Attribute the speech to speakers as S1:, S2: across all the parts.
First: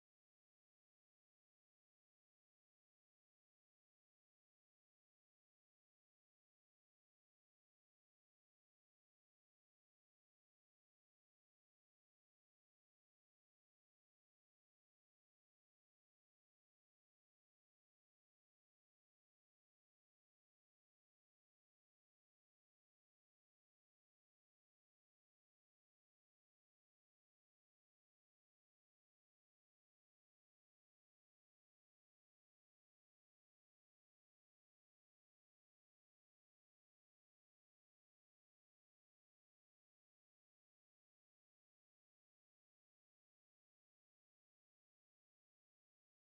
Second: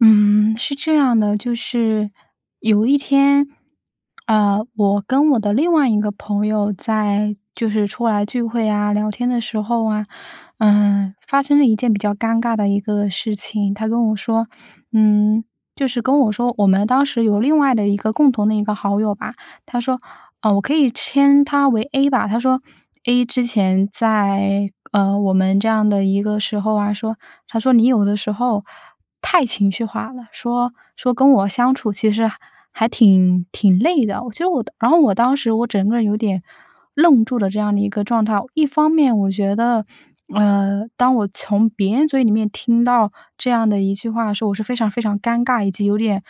S1: 嗯，是这样的，就是有一天，呃，我跟我的另外一个朋友在就是出来聚会啊、聊天的时候啊，呃，发生了一件比较尴尬的一个事情。他跟我说，嗯，就是跟我说我们当时有另外的一个共同的一个好友吧，他说呃，我可以称他为 A 吧。他说：“A 之前在，呃，我们这样的一个时候啊，说他说你有的时候太情绪化了。”说说跟我相处其实还挺挺累的。我觉得我当然后我当时，我整个人有点愣住了这样的一个状态。一方面我觉得，呃，当我从别人嘴里面，听到这样的一句话的时候，我是非常非常尴尬，以及有点，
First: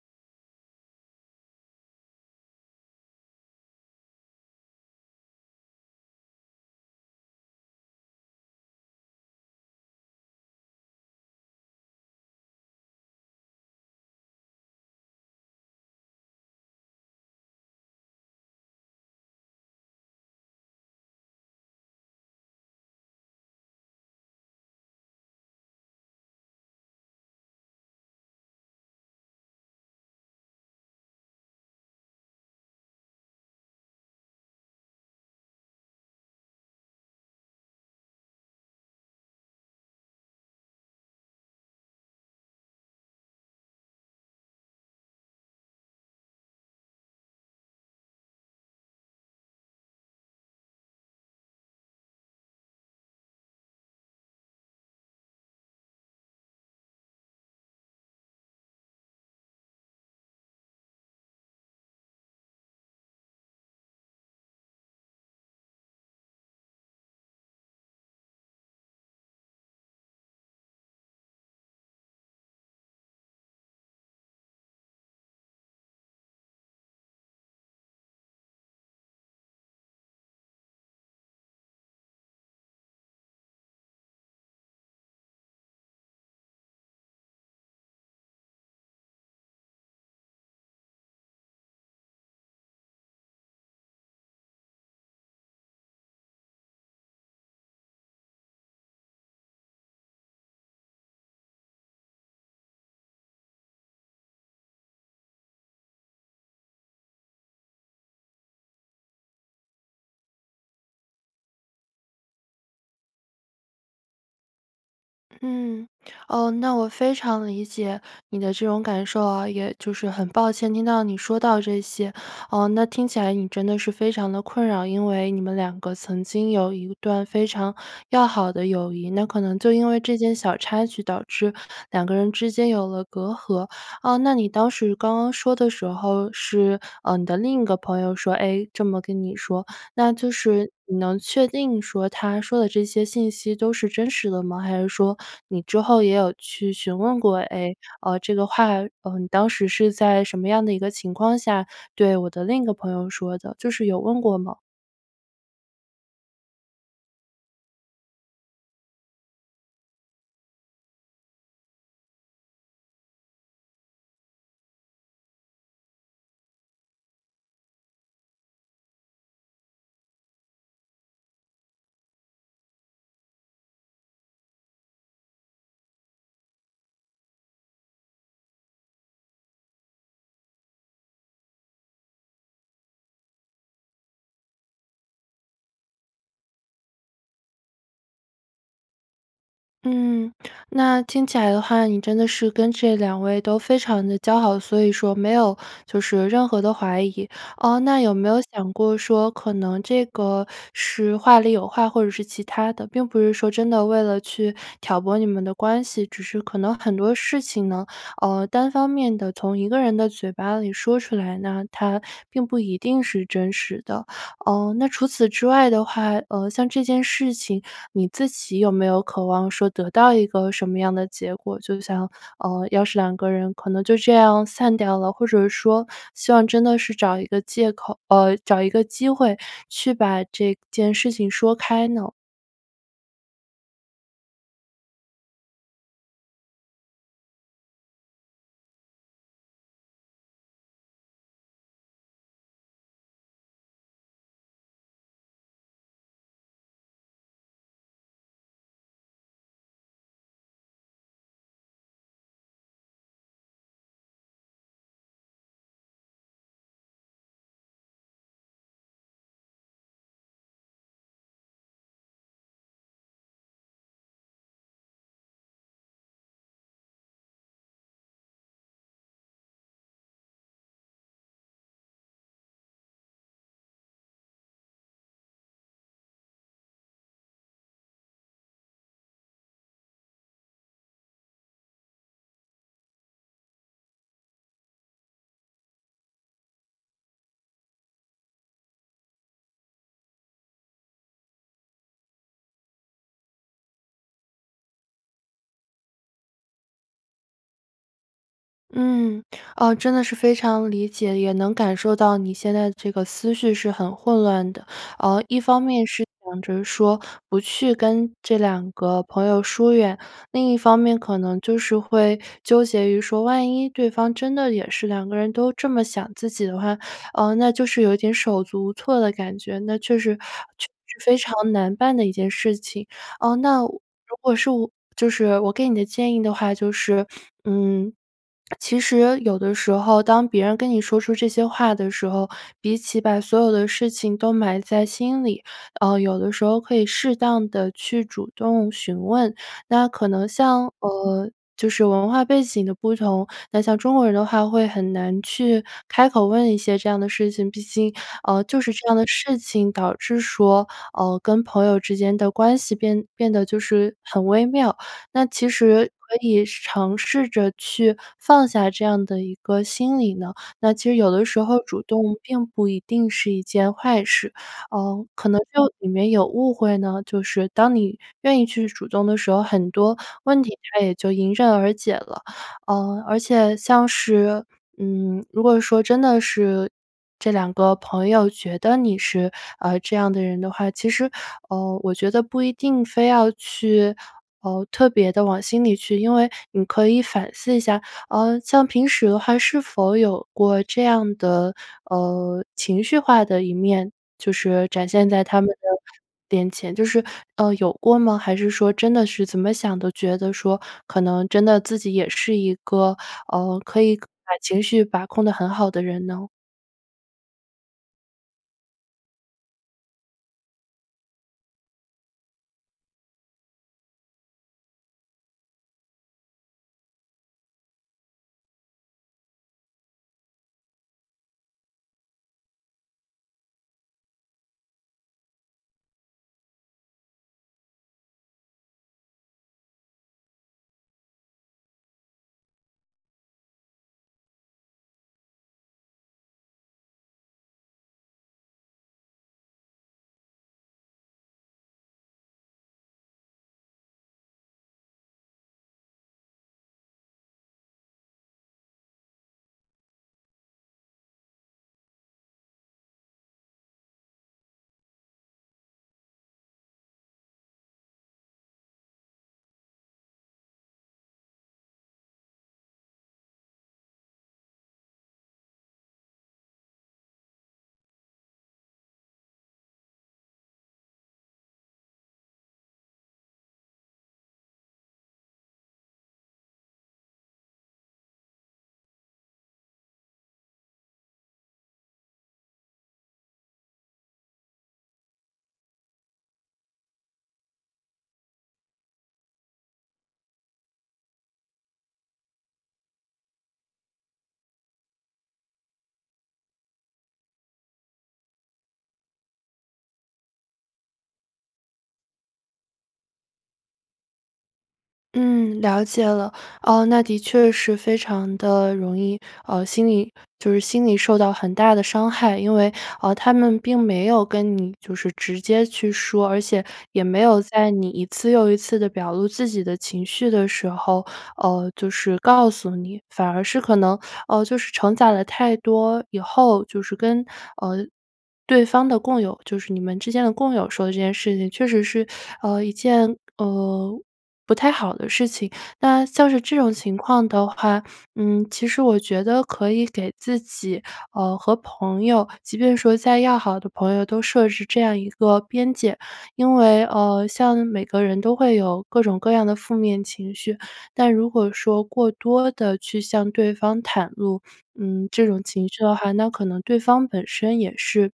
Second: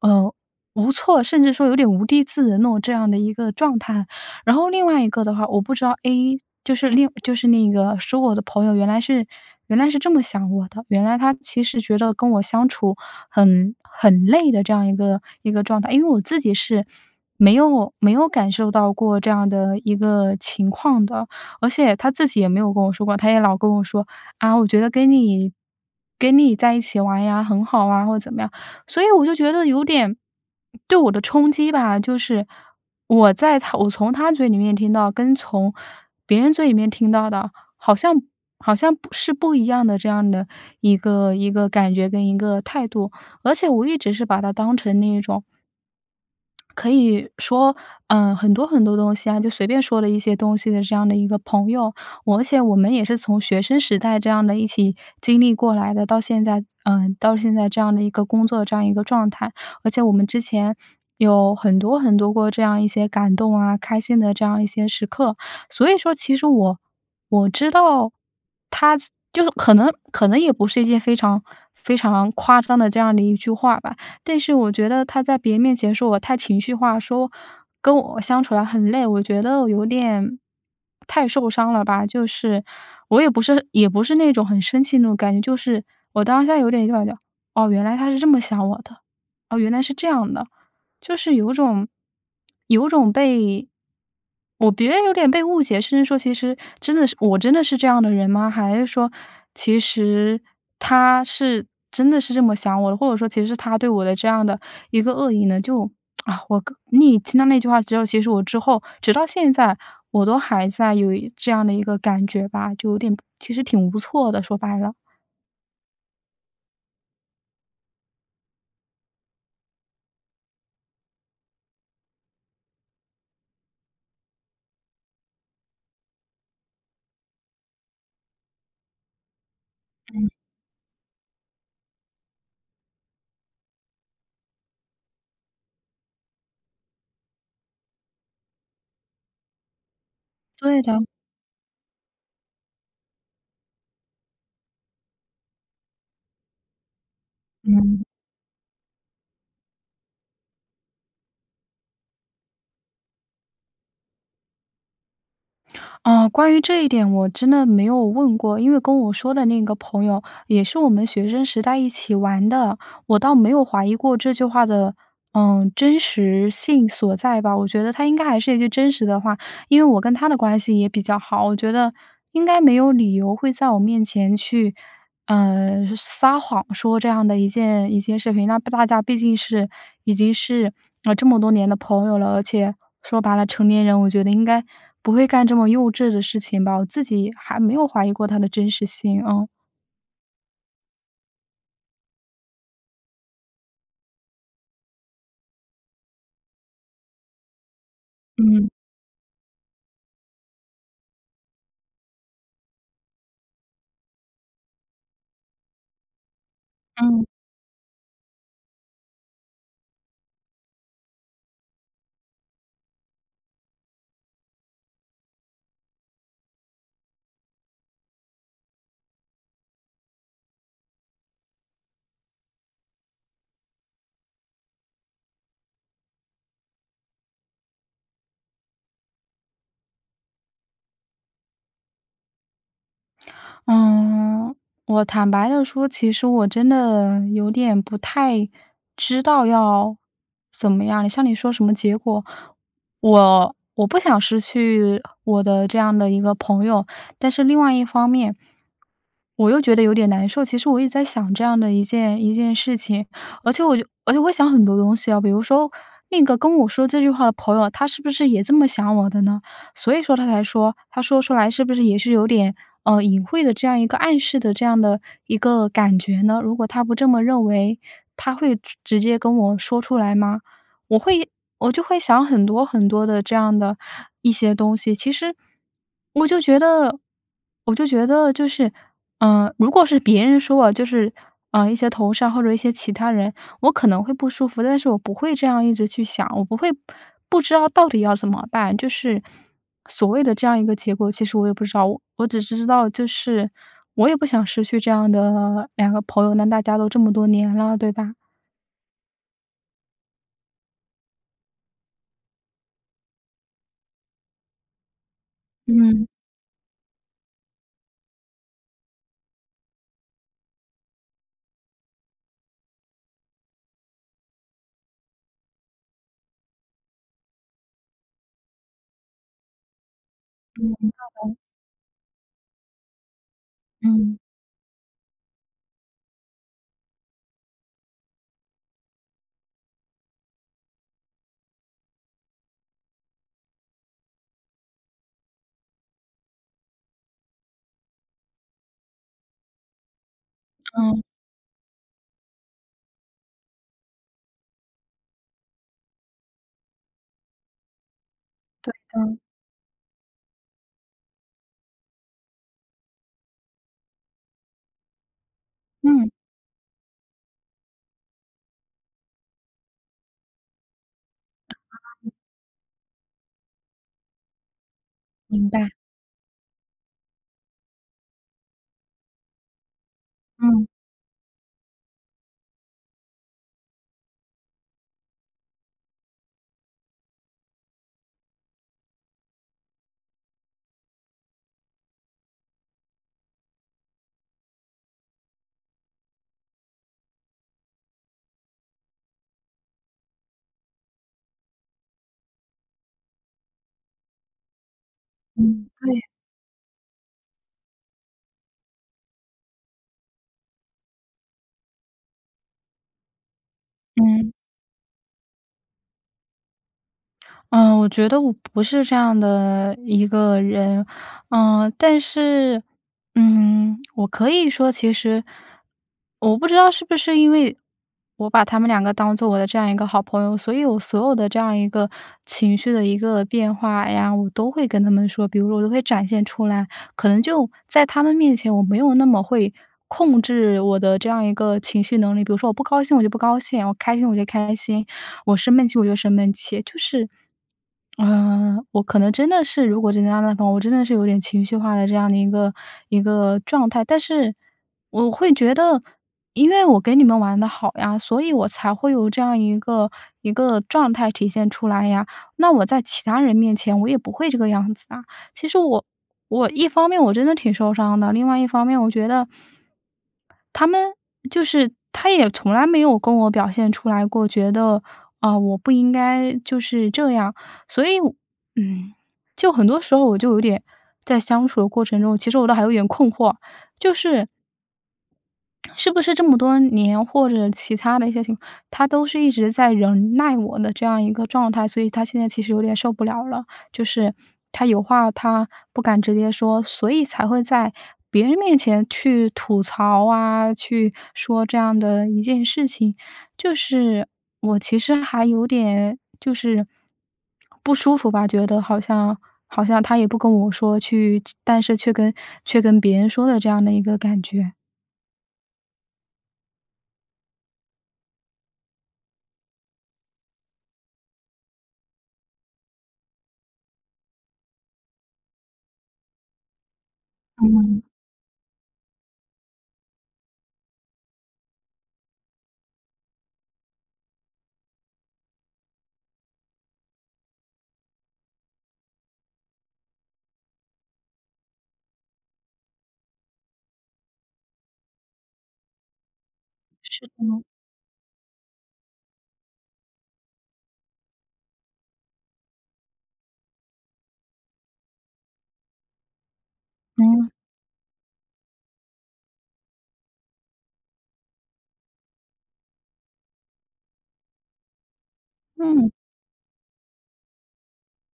S1: 呃，无措，甚至说有点无地自容那种，这样的一个状态。然后另外一个的话，我不知道 A，就是另就是那个说我的朋友原来是原来是这么想我的，原来他其实觉得跟我相处，很很累的这样一个一个状态。因为我自己是没有没有感受到过，这样的一个情况的。而且他自己也没有跟我说过，他也老跟我说：“啊，我觉得跟你跟你在一起玩呀，很好啊。“或者怎么样，所以我就觉得有点，对我的冲击吧，就是我在他我从他嘴里面听到，跟从别人嘴里面听到的，好像好像不是不一样的这样的一个一个感觉跟一个态度。而且我一直是把他当成那一种可以说，呃，很多很多东西啊，就随便说了一些东西的这样的一个朋友。我而且我们也是从学生时代，这样的一起经历过来的到现在呃，到现在这样的一个工作这样一个状态。而且我们之前，有很多很多过这样一些感动啊、开心的这样一些时刻。所以说其实我我知道，他就可能可能也不是一件非常，非常夸张的这样的一句话吧。但是我觉得他在别人面前，说我太情绪化，说跟我相处得很累，我觉得我有点太受伤了吧。就是我也不是也不是那种很生气的那种感觉，就是我当下有点就感觉：“哦，原来他是这么想我的，哦，原来是这样的。”就是有种，有种被我觉得有点被误解，甚至说其实，真的是我真的是这样的人吗？还是说，其实他是真的是这么想我的，或者说其实他对我的这样的一个恶意呢，就 啊我个你听到那句话之后，其实我之后，直到现在我都还在有一这样的一个感觉吧，就有点不其实挺无措的，说白了。
S2: 嗯，哦，那我非常理解你的这种感受啊，也就是很抱歉听到你说到这些。呃，那听起来你真的是非常得困扰，因为你们2个曾经有一段非常要好的友谊，那可能就因为这
S1: 嗯。
S2: 件小插曲，导致2个人之间有了隔阂。呃，那你当时，刚刚说的时候，是，呃，你的另一个朋友说，哎，这么跟你说，那就是
S1: 对
S2: 你
S1: 的。
S2: 能确定说，他说的这些信息都是真实的吗？还是说，你之后也有去询问过：“哎，
S1: 嗯。
S2: 呃，这个话，呃，你当时是在什么样的一个情况下，对我的另一个朋友说的？”就是有问过吗？
S1: 呃，关于这一点，我真的没有问过。因为跟我说的那个朋友，也是我们学生时代一起玩的，我倒没有怀疑过这句话的，呃，真实性所在吧。我觉得他应该还是一句真实的话。因为我跟他的关系也比较好，我觉得应该没有理由会在我面前去，呃，撒谎说这样的一件一件事情。那不大家毕竟是已经是，呃，这么多年的朋友了，而且说白了，成年人我觉得应该不会干这么幼稚的事情吧。我自己还没有怀疑过它的真实性，嗯。
S2: 嗯，那听起来的话，你真的是跟这2位都非常地交好，所以说没有就是任何的怀疑。呃，那有没有
S1: 嗯。
S2: 想过说，可能这个是话里有话，或者是其他的？并不是说真的为了去挑拨你们的关系，只是可能很多
S1: 嗯。
S2: 事情呢，呃，单方面地从1个人的嘴巴里说出来呢，它并不一定是真实的。呃，那除此之外的话，呃，像这件事情你自己有没有渴望说得到一个什么样的结果？就像，呃，要是2个人可能就这样散掉了？或者说希望真的是找一个借口呃，找一个机会，去把这件事情说开呢？
S1: 嗯。我坦白地说，其实我真的有点不太知道要怎么样。像你说什么结果，我我不想失去我的这样的一个朋友。但是另外一方面，我又觉得有点难受，其实我一直在想这样的一件一件事情。而且我就而且我会想很多东西啊。比如说，那个跟我说这句话的朋友啊，他是不是也这么想我的呢？所以说他才说他说出来是不是也是有点，呃，隐晦的这样一个暗示的这样的一个感觉呢？如果他不这么认为，他会直直接跟我说出来吗？我会我就会想很多很多的这样的一些东西。其实，我就觉得我就觉得就是，呃，如果是别人说我，就是，呃，一些同事啊，或者一些其他人，我可能会不舒服，但我不会这样一直去想，我不会，不不知道到底要怎么办。就是所谓的这样一个结果，其实我也不知道。我只是知道，就是我也不想失去这样的2个朋友，那大家都这么多年了，对吧？
S2: 嗯，哦，真的是非常理解，也能感受到你现在的这个思绪是很混乱的。呃，一方面是
S1: 嗯。
S2: 想着说，不去跟这2个朋友疏远；另一方面可能就是会纠结于说万一对方真的也是2个人都这么想自己的话，呃，那就是有一点手足无措的感觉。那确实确实非常
S1: [unintelligible]
S2: 难办的一件事情。呃，那我如
S1: 嗯。
S2: 果是我就是我给你的建议的话就是 嗯，其实有的时候，当别人跟你说出这些话的时候，比起把所有的事情都埋在心里，呃，有的时候可以适当地去主动询问。那可能像，
S1: 哦。
S2: 呃，就是文化背景的不同。那像中国人的话，会很难去开口问一些这样的事情。毕竟，呃，就
S1: 对
S2: 是这样的
S1: 的。
S2: 事情，导致说，呃，跟朋友之间的关系变变得就是很微妙。那其实
S1: 嗯。
S2: 可以试尝试着去放下这样的一个心理呢？那其实有的时候主
S1: [unintelligible]
S2: 动并不一定是一件坏事。呃，可能
S1: 明白。
S2: 就里面有误会呢？就是当你愿意去主动的时候，很多问题
S1: 嗯。
S2: 它也就迎刃而解了。呃，而且像是，嗯，如果说真的是这2个朋友觉得你是，呃，这样的人的话，其实，呃，我觉得不一定非要去，呃，特别地往心里去。因为你可以反思一下，呃，像平时的话是否有过这样的，呃，情绪化的一面？就是展现在他们的
S1: 嗯，对。
S2: 面前，就是，呃，有过吗？还是说真的是怎么想都觉得说，可能真的自己也是一个，呃，可以可
S1: 嗯。
S2: 把情绪把控得很好的人呢？
S1: 嗯，我觉得我不是这样的一个人。嗯，但是，嗯，我可以说其实我不知道是不是因为我把他们2个当做我的这样一个好朋友，所以我所有的这样一个情绪的一个变化呀，我都会跟他们说，比如说我都会展现出来。可能就在他们面前，我没有那么会控制我的这样一个情绪能力。比如说我不高兴，我就不高兴；我开心，我就开心；我生闷气，我就生闷气。就是，呃，我可能真的是，如果这个样子的话，我真的是有点情绪化的这样的一个一个状态。但是我会觉得-因为我跟你们玩得好呀，所以我才会有这样一个一个状态体现出来呀。那我在其他人面前我也不会这个样子啊。其实我我一方面我真的挺受伤的。另外一方面，我觉得他们就是他也从来没有跟我表现出来过，觉得，啊，我不应该就是这样。所以我嗯，就很多时候我就有点在相处的过程中，其实我倒还有点困惑，就是是不是这么多年，或者其他的一些情他都是一直在忍耐我的这样一个状态，所以他现在其实有点受不了了。就是，他有话他不敢直接说，所以才会在别人面前去吐槽啊，去说这样的一件事情。就是我其实还有点就是 不舒服吧，觉得好像好像他也不跟我说去就但是却跟却跟别人说的这样的一个感觉。
S2: 嗯，了解了。呃，那的确是非常地容易，呃，心理就是心理受到很大的伤害。因为，呃，他们并没有跟你就是直接去说，而且也没有在
S1: 嗯。
S2: 你一次又一次地表露自己的情绪的时候，呃，就是告诉你。反而是可能，呃，就是承载了太多以后，就是跟呃，对方的共友-就是你们之间的共友说了这件事情，确实是，呃，一件，呃，不太好的事情。那像是这种情
S1: 是的
S2: 况
S1: 呢。
S2: 的话，嗯，其实我觉得可以给自己，呃，和朋友，即便说再要好的朋友，都设置这样一个边界。因为呃，
S1: 嗯。
S2: 像每个人都会有各种各样的负面情绪。但如果说过多地去向对方袒露，嗯，这种情绪
S1: 嗯。
S2: 的话，那可能对方本身也是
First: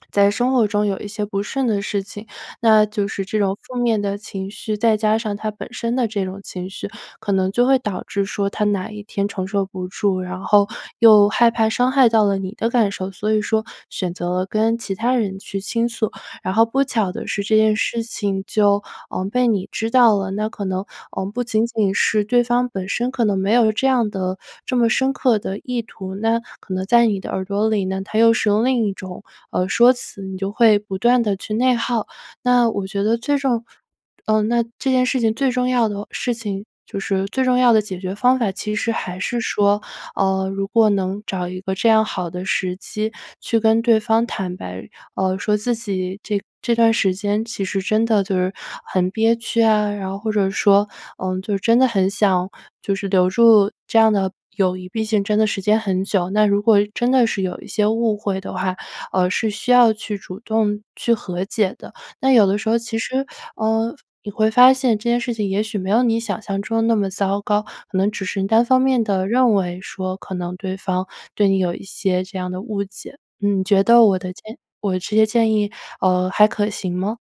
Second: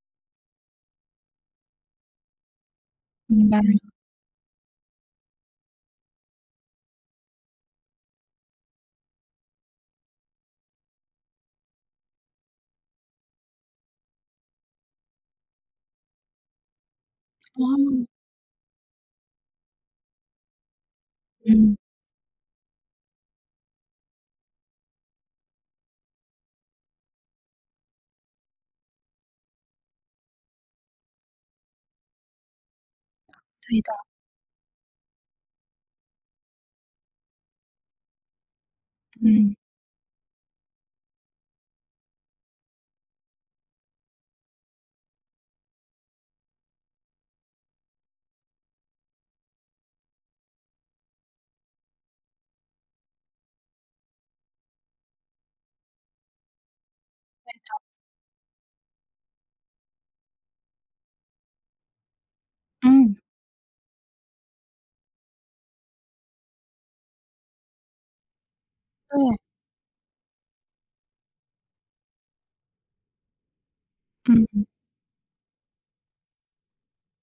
S2: 在生活中有一些不顺的事情。那就是这
S1: 明
S2: 种
S1: 白。
S2: 负面的情绪，再加上他本身的这种情绪，可能就会导致说他哪一天承受不住，然后又害怕伤害到了你的感受，所以说选择跟其他人去倾诉。然后不巧的是这件事
S1: 哦。
S2: 情就，嗯，被你知道了。那可能，嗯，不仅
S1: 嗯。
S2: 仅是对方本身可能没有这样的这么深刻的意图，那可能在你的耳朵里呢，它又是用另一种，呃，说辞，你就会不断地去内耗。那我觉得最 重
S1: 对的。
S2: 呃，那这件事情最重要的事情就是最重要的解决方法，其实还是
S1: 嗯。
S2: 说，呃，如果能找一个这样好的时机，去跟对方坦白，呃，说自己这这段时间其实真的就是很憋屈啊。然后或者说，呃，就真的很想就是留住这样的友谊，毕竟真的时间很久。那如果真的是
S1: 对
S2: 有一
S1: 的。
S2: 些误会的话，呃，是需要去主动去和解的。那有的时候其
S1: 嗯。
S2: 实，呃，你会发现，这件事情也许没有你想象中的那么糟糕，可能只是单方面地
S1: 对。
S2: 认为说，可能对方对你有一些这样的误解。你觉得我的建
S1: 嗯。
S2: 我这些建议，呃，还可行吗？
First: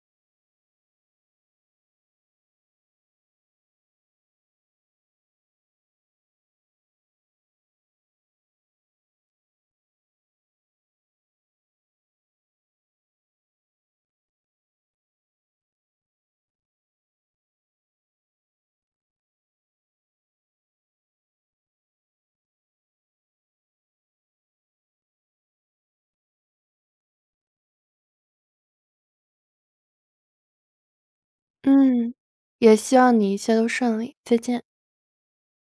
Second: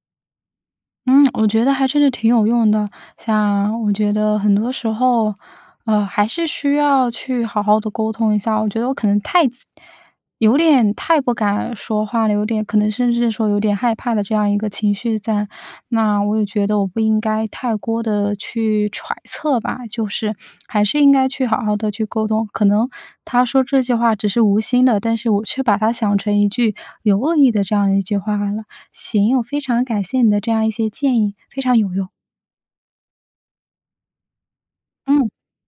S1: 嗯，我觉得还真是挺有用的。像我觉得很多时候，呃，还是需要去好好地沟通一下。我觉得我可能太有点太不敢说话了有点，可能甚至是说有点害怕的这样一个情绪在。那我也觉得我不应该太多地去揣测吧。就是，还是应该去好好地去沟通。可能他说这句话只是无心的，但是我却把它想成一句有恶意的这样的一句话来了。行，我非常感谢你的这样一些建议，非常有用。
S2: 嗯，也希望你一切都顺利，再见。
S1: 嗯。